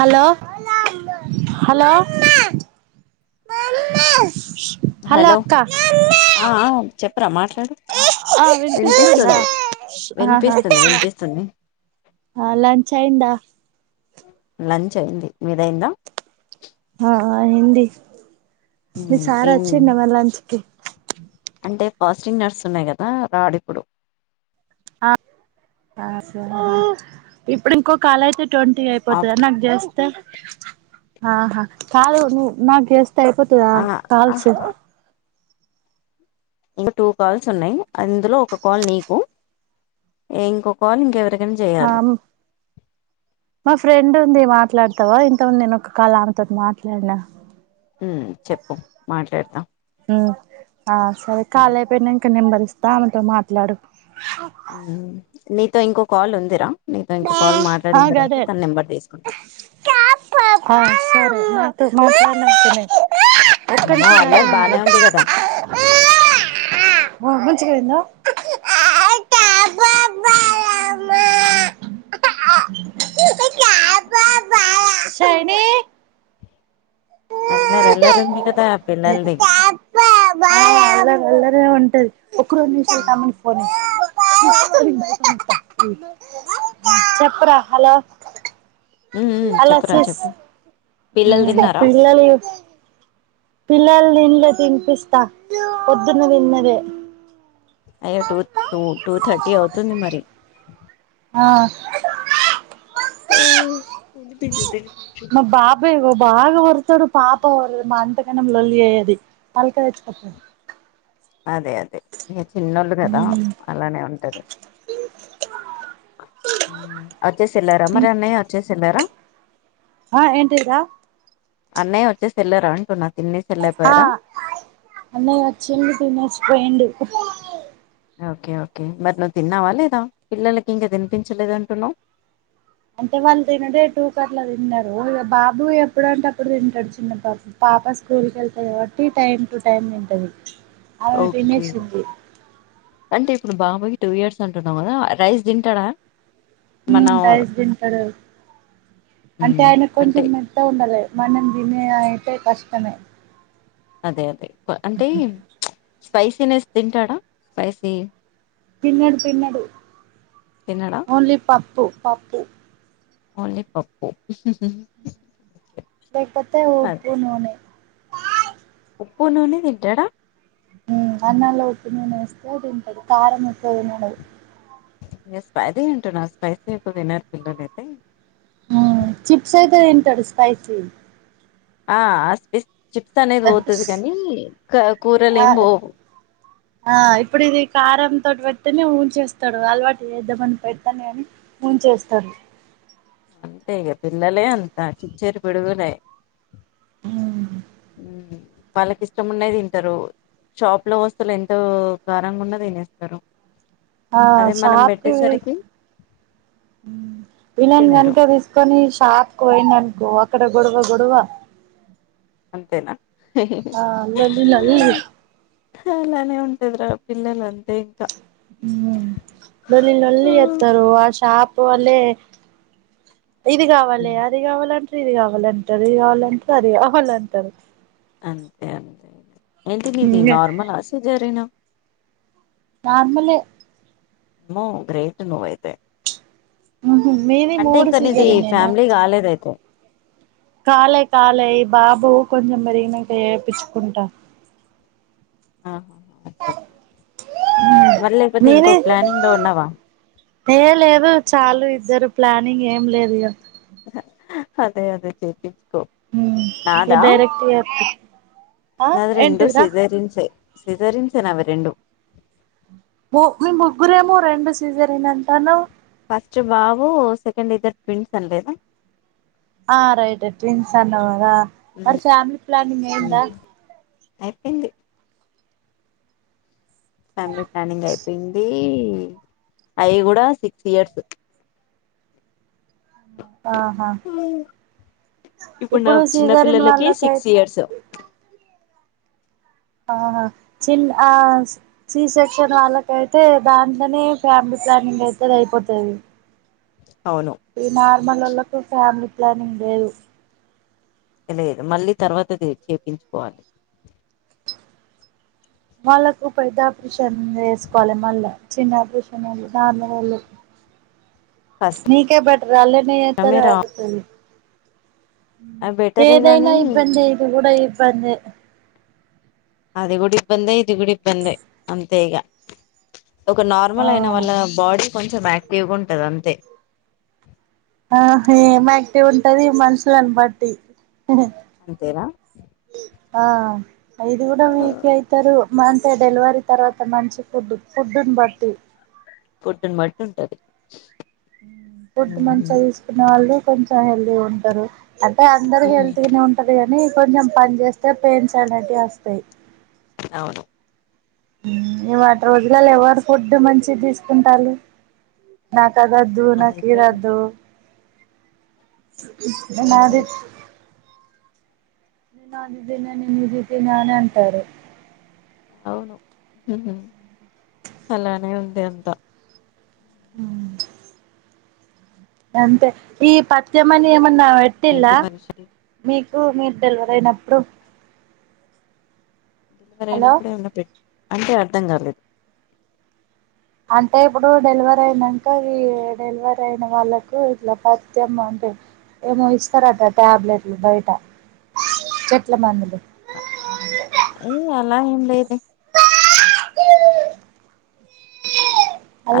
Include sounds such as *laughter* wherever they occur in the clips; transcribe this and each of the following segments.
Hello hello hello అక్కా ఆ ఆ చెప్పరా మాట్లాడు వి వినిపిస్తుంది వినిపిస్తుంది వినిపిస్తుంది లంచయింటా లంచ్ అయింది మీది అయిందా ఆ హిందీ మీ ఉమ్ సారు ఏం వచ్చిండా మళ్ళ లంచ్ కి అంటే ఫాస్టింగ్ నర్స్ ఉన్నాయి కదా రాడు ఇప్పుడు ఆ ఇప్పుడు ఇంకో కాల్ అయితే ట్వంటీ ఆఫ్ అయిపోతదా నాకు చేస్తే ఆహా కాదు నువ్వు నాకు చేస్తే సరిపోతదా ఆ కాల్స్ ఇంక టూ కాల్స్ ఉన్నాయి అందులో ఒక కాల్ నీకు ఇంకొ కాల్ ఇంకెవరి ఆ మా ఫ్రెండ్ ఉంది మ్యామ్ మాట్లాడతావా ఇంతముంది నేను ఒక్క కాలు ఆమెతో ని మాట్లాడినా ఉమ్ చెప్పు మాట్లాడతాం ఆ ఉ సరే కాల అయిపోయి నంక నంబరిస్తా ఆమెతో మాట్లాడు ఉ నీతో ఇంకో కాల్ ఉందిరా నీతో ఇంకో కాల్ ఆ మాట్లాడిన గదే తర్వాత తన నెంబర్ తీసుకుంటా మాట్లాడినా అక్క అమ్మో అల్లరి బానే ఉంది కదా మంచి గా *inaudible* అకా బబామా శని అల్లరి అల్లరి ఉంది. కదా పిల్లలది ఆ అల్లరి అల్లరే ఉం టది. ఒక్క రెండునిమిషాలు ఉమ్ తమ్మునికి ఫోన్ ఇయి. చెప్పరా హలో. ఉమ్ హలో చెప్పురా సిస్ చెప్పు పిల్లలు హ్ తిన్నారా పిల్లలు పిల్లలు తిన్లే తినిపిస్తా పోద్దున తిన్నదే. అయ్యో టు టూ టూథర్టీ అవుతుంది మరి. ఆ ఆ ఏంది *inaudible* బే ఇగ బాగ వొర్రుతడు, పాప వొర్ర అంతగనం లోల్లి చెయ్యది. పలక తెచ్చుకోపో. అదే అదే ఇగ చిన్నోళ్ళు కదా అలానే ఉంటది. హ్ అచ్చేసి ఎల్లారా మరి అన్నయ్య అచ్చేసేల్లార. ఆ ఏంటిదిరా. అన్నయ్య వచ్చేసి ఎల్లరా అంటున్నా. తినేసి ఆ వెళ్ళిపోయారా అన్నయ్య వచ్చిండు తినేసిపోయిండు. ఓకే ఓకే మరి నువ్వు తిన్నావా లేదా. పిల్లలకి ఇంకా తినిపించలేదంటున్నవు. అంటే వాళ్ళు తినుడే టూ కట్ల తిన్నరు. ఇగా బాబు ఎప్పుడు అంటే అప్పుడు తింటడు. చిన్న బాబు పాప స్కూల్కు వెళ్తది కాబట్టి టైం టు టైం తింటది. ఆమే ఓకే తినేసింది. అంటే ఇప్పుడు బాబుకి టూ ఇయర్స్ అంటున్నవు కదా రైస్ తింటడా. హ్ రైస్ తింటడు. అంటే మ్ ఆయనకు అంటే కొంచెం మెత్తగా ఉండాలె. మనం తినేదయితేే కష్టమే. అదే అదే ప అంటే చ్ స్పైసీనెస్ తింటాడా స్పైసీ తిన్నడు తిన్నడు తినడా ఓన్లీ ప ప్పు పప్పు. ఓన్లి పప్పు. లేకపోతే ఉప్పు అదే నూనె. ఉప్పు నూనె తింటడా. హ్ అన్నంలో ఉప్పు నూనేస్తే తింటడు కారం ఎక్కువ తినడు. ఇయన స్పైసీ తింటడా స్పైసి ఎక్కువ తినరు పిల్లలు అయితే. ఊ చిప్స్ అయితే దింటడు స్పైసీ ఆ అస్థిత్ చిప్స్ అనేది పోతది క కానీ కూరలు ఆ ఏం పోవు ఆ ఇప్పుడు ఇది కారంంతోటి పెడతనే ఊంచేస్తాడు అలవాటు ఎద్ద పని పెడతను అని ఊంచేస్తాడు అంతే ఇక పిల్లలే అంతా చిచ్చరి పిడుగులే ఊ వాళ్ళకి ఇష్టం ఉన్నయ్ తింటరు షాప్ లో వస్తులు ఎంతో కారంగా ఉన్న తినేస్తారు ఆ అదే మనం షాప్కి ఊ పెట్టేసరికి విన నన్ తినరు వెనక తీసుకొని షాక్ పోయినన్ గోవక్కడ గొడవ గొడవ అంతేనా ఆ లొల్లి లొల్లీ అలానే ఉంటది రా పిల్లల అంతే ఇంకా ఊ లొల్లి ఉ లొల్లి ఎత్తారు ఆ షాప్ పోలే ఇది కావాలి అది కావాలంట్రూ ఇది కావాలంటరు ఇది కావాలంటరు అది కావాలంటారు అంతే అంతే ఇగ ఏంటి నీది నార్మల్ ఆ సిజరనా నార్మల్ ఏ ఆమ్మో గ్రేట్ నువయితే ఉహు మీది అంటే మూడు ఇంకా నీది సీజరినేనా ఫ్యామిలీ కాలేద్ అయితే కాలే కాలే ఈ బాబు కొంచెం పెరిగినంక చేపించుకుంటా ఆహా అచ్చ అచ్చ మరి లేకపోతే ఇంకో మీని ప్లానింగ్ లో ఉన్నావా ఏ లేదు చాలు ఇద్ ఇద్దరు ప్లానింగ్ ఏం లేదు ఇగ అదే అదే చేేపిచ్ ఊ ఇగ డైరెక్ట్ ఎప్పు నాద రెండూ సీజరిన్ సే సిజెరియన్స్ ఏ నావి రెండు ము మీ ముగ్గురేమో రెండు సీజరన్ అంటన్నవ్ ఫస్ట్ బావు సెకెండ్ ఇద్దరు ట్విన్స్ అన్లేదా ఆ రైట్ ట్విన్స్ అన్నవ్ కదా మరి ఫ్యామిలీ ప్లనింగ్ ఐందా ఐప్పంది ఫ్యామిలీ ప్లానింగ్ అయిపోయింది అవి కూడా సిక్స్ ఇయర్స్, ఆహా ఇప్పుడు నా చిన్న సీజరిన్ పిల్లలకి వాళ్ళకై సిక్స్ ఇయర్స్, ఆహా చిన్న సి సెక్షన్ వాళ్ళక అయితే దాంట్లోనే ఫ్యామిలీ ప్లానింగ్ అప్పుడే అయిపోతది. అవును ఇ నా మళ్ళ వాళ్లకు ఫ్యామిలీ ప్లానింగ్ లేదు, లేదు మళ్ళీ తర్వాత చేపించుకోవాలి. వాళ్ళకు పెద్ద ఆపరేషన్ వేసుకోవాలి మళ్ళా చిన్న ఆపరేషన్ వాళు నార్మల్ వోళ్ళు, కష్టమే సికే గట్ వాళ్లనే వేతారు రా కాబట్టి, బెటరే ఏదైనా గాని ఇబ్బందె, ఇది కూడా ఇబ్బందె, అది కూడా ఇబ్బందె, ఇది కూడా ఇబ్బందె అంతే ఈగ ఒక ఆ నార్మల్ అయిన వాళ్ళ బాడీ, కొంచెం ఆక్టివ్ గా ఉంటది అంతే, ఆ ఏం ఆక్టివ్ ఉంటది మనుషులను బట్టి, అంతేనా ఆ ఐదు కూడా పోతారు. అంతే డెలివరీ తర్వాత మంచి ఫుడ్ ఫుడ్డును బట్టి, ఫుడ్ ని బట్టి ఉంటది. బెడ్డు మంచిగా ఉమ్ తీసుకునే వాళ్ళు, కొంచెం హెల్తీగా ఉంటారు. అంటే అందరు హెల్త్ గానే ఉంటారు. కాని కొంచెం పని చేస్తే పెయిన్స్ అనేవి వస్తాయి. *unintelligible* ఇవాటి రోజులలో ఎవరు ఫుడ్ మంచి తీసుకుంటాలు, నాకు నాకు ఆది వద్దు, నాకు అదైతే ఇది వద్దు ఉంది అదే నాది నేను నాన్న బిడ్డ ని కానీ ని బిడ్డ నానే అంటారు. అవును అలానే ఉంది అంతా, ఉ అంతే ఈ పత్యంమని ఎం ఆ ఎత్తుల్లా ఏంటి మనిషిది ఇ మీరు డెలివరి అయినప్పుడు, డెలివరీ హలో అయినపుడు ఏమిటి, అంటే అర్థం కాలేదు, అంటే ఇప్పుడు డెలివరీ అయినాక ఈ డెలివరీ అయిన వాళ్ళలకు ఇట్లా పత్యం అంటే ఏమో ఇస్తారట టాబ్లెట్లు బయట చెట్ల మందులు, ఎ అలా ఏం లేదు.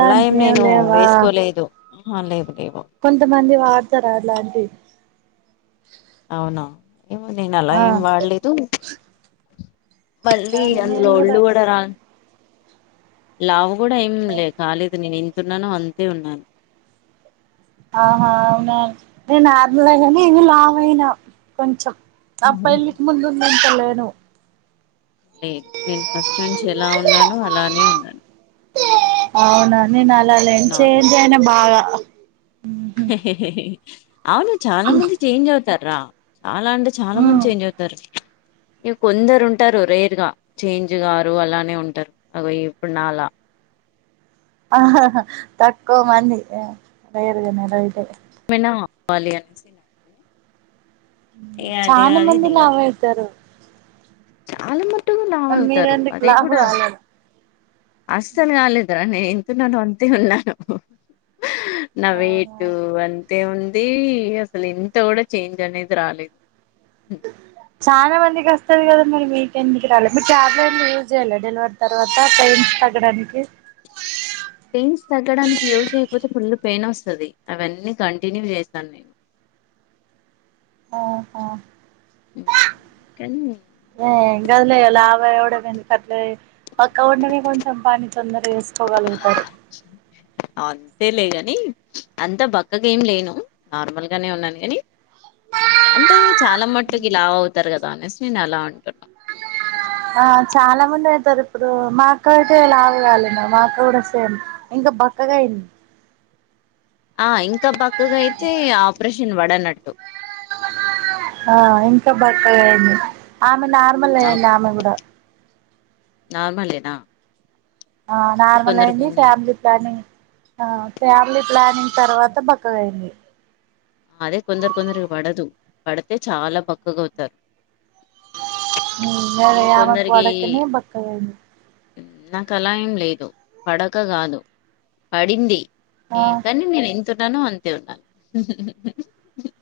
అలా ఏం నేను లేవా వేసుకోలేదు హా లేవు లే కొంతమంది వాడతారు అలాంటివి అవునా ఏమో నేను అలా ఆ ఏం వాడలేదు వళ్లిీ అందులో ఉళ్ళు కూడా రాదు లావు కూడాఏం కాలే దు నేను ఏం తున్నాను అంతే ఉన్నాను ఆహా అవునండి నేను నర్మలే కానీ ఇవి లావ అయినాం కొంచెం అప్ప అవునా పెళ్ళి కి ముందు ఉందింతల నేను లేదు నేను ఫస్ట్ నుంచి ఎలా ఉన్నాను అలానే ఉన్నాను అవునండి నేను అలాలేను చేంజ్ అయినా బాగా ఉహు హేహేహే అవును చాలా మంది చేంజ్ అయితరూ తరు రా చాలా అంటే చాలా మంది ఉమ్ చేంజ్ అవుతారు ఇగ కొందరు ఉంటారు రేర్ గా చేంజ్ గారు అలానే ఉంటారు అగో ఇప్పుడు నాలా ఆ తక్కువ మంది రేర్ గానే రైట్ ఏ *unintelligible* ఇగ అది చాలా కాదు మంది ఇది కాదు లావు అవుతారు చాలా మట్టుకు లావు అవుతారు మీరెందుకు అదే లావు కూడా కాలేదు అసలు కాలేదు రా నేను ఎంత ఉన్నానో అంతే ఉన్నాను నా అవునా వైట్ అంతే ఉంది అసలు ఇంత కూడా చేంజ్ అనేది రాలేదు చాలా మందికి వస్త వస్తుంది కదా మీరు మీకు ఎందుకు రాలే మీరు టాబ్లెట్స్ యూస్ చేయలే డెలివర్ తర్వాత పెయిన్స్ తగ్గడానికి పెయిన్స్ తగ్గడానికి యూస్ చేయకపోతే ఫుల్ పెయిన్ వస్తుంది అవన్నీ కంటిన్యూ చేశాను నేను అహా హా కానీ ఏం కాదులే లావు అవ్వడం ఎందుకు అట్లే బక్క ఉంటేనే కొంచెం పని తొందర చేసుకోగలుగుతం అంతే లే ని అంతా బక్కగా ఏం లేను నార్మల్ గానే ఉన్నాను కాని అంటే చాలా మటికి లావు అవుతారు కదా మానస్వి నేను అలా అంటున్నా. ఆ చాలా మంది సార్ ఇప్పుడు మా అక్క అయితే లావు కాలే మా అక్క కూడా సేమ్ ఇంకా బక్కగా అయింది ఆ ఇంకా బక్కగా అయితే ఆపరేషన్ పడనట్టు ఆ ఇంకా బక్కగా అయింది ఆమె నార్మల్ అయింది ఆమె కూడా నార్మల్ ఏనా ఆ నార్మల్ అయింది ఫ్యామిలీ ప్లానింగ్ ఆ ఫ్యామిలీ ప్లానింగ్ తర్వాత బక్కగా అయింది అదే కొందరు కొందరి పడదు పడితే చాలా బక్కగా అయితారు వఇగ ఆమెకు కొందరికి పడకనేే బక్కగా అయింది నాకు అలా ఏం లేదు పడక కాదు పడింది ఏ కాని గాను అంతే ఇంక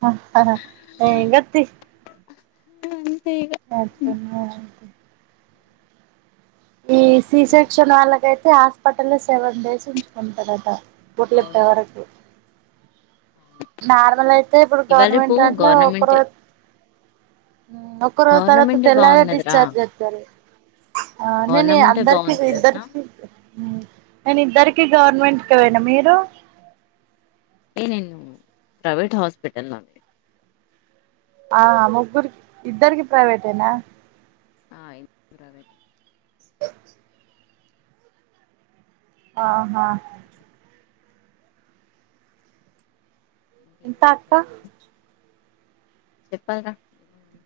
ఆ తర తరగతి అంతే ఇగ అ ఈ సి సెక్షన్ వాళ్లకయి హాస్పిటల్ లో సెవెన్ డేస్ ఉంచుకుంటారట కుట్లు అవును ఇప్పేవరకు అవును నార్మల్ అయితే ఇప్పుడు ఇవాళ రేపు గవర్నమెంట్ దాంట్లో ఒకరు గవర్నమెంటే ఒక్క రోజు తర్వాత గవర్నమెంటే తెల్లాల బాగున్నదిరా డిశ్చార్జ్ చేస్తారు ఆ నేను గవర్నమెంటే అందరికి బాగుంది తెలుసా ఇద్దరికి నేను ఇద్దరికి గవర్నమెంట్ పోవాలే మీరు అంటే నేను ప్రైవేట్ హాస్పిటల్ ఆ ముగ్గురుకి ఇద్దరికి ప్రైవేటేనా ఆ ఇద్దర స ఆహా ఇంకెంటి ఇంకా అక్క విష్యలు చెప్పాలీరా ఏముంది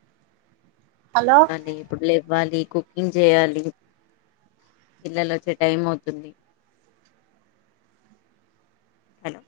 హలో అన్నీ ఇప్పుడు లే అవ్వాలి కుకింగ్ చేయాలి పిల్లలు వచ్చే టైం అవుతుంది హలో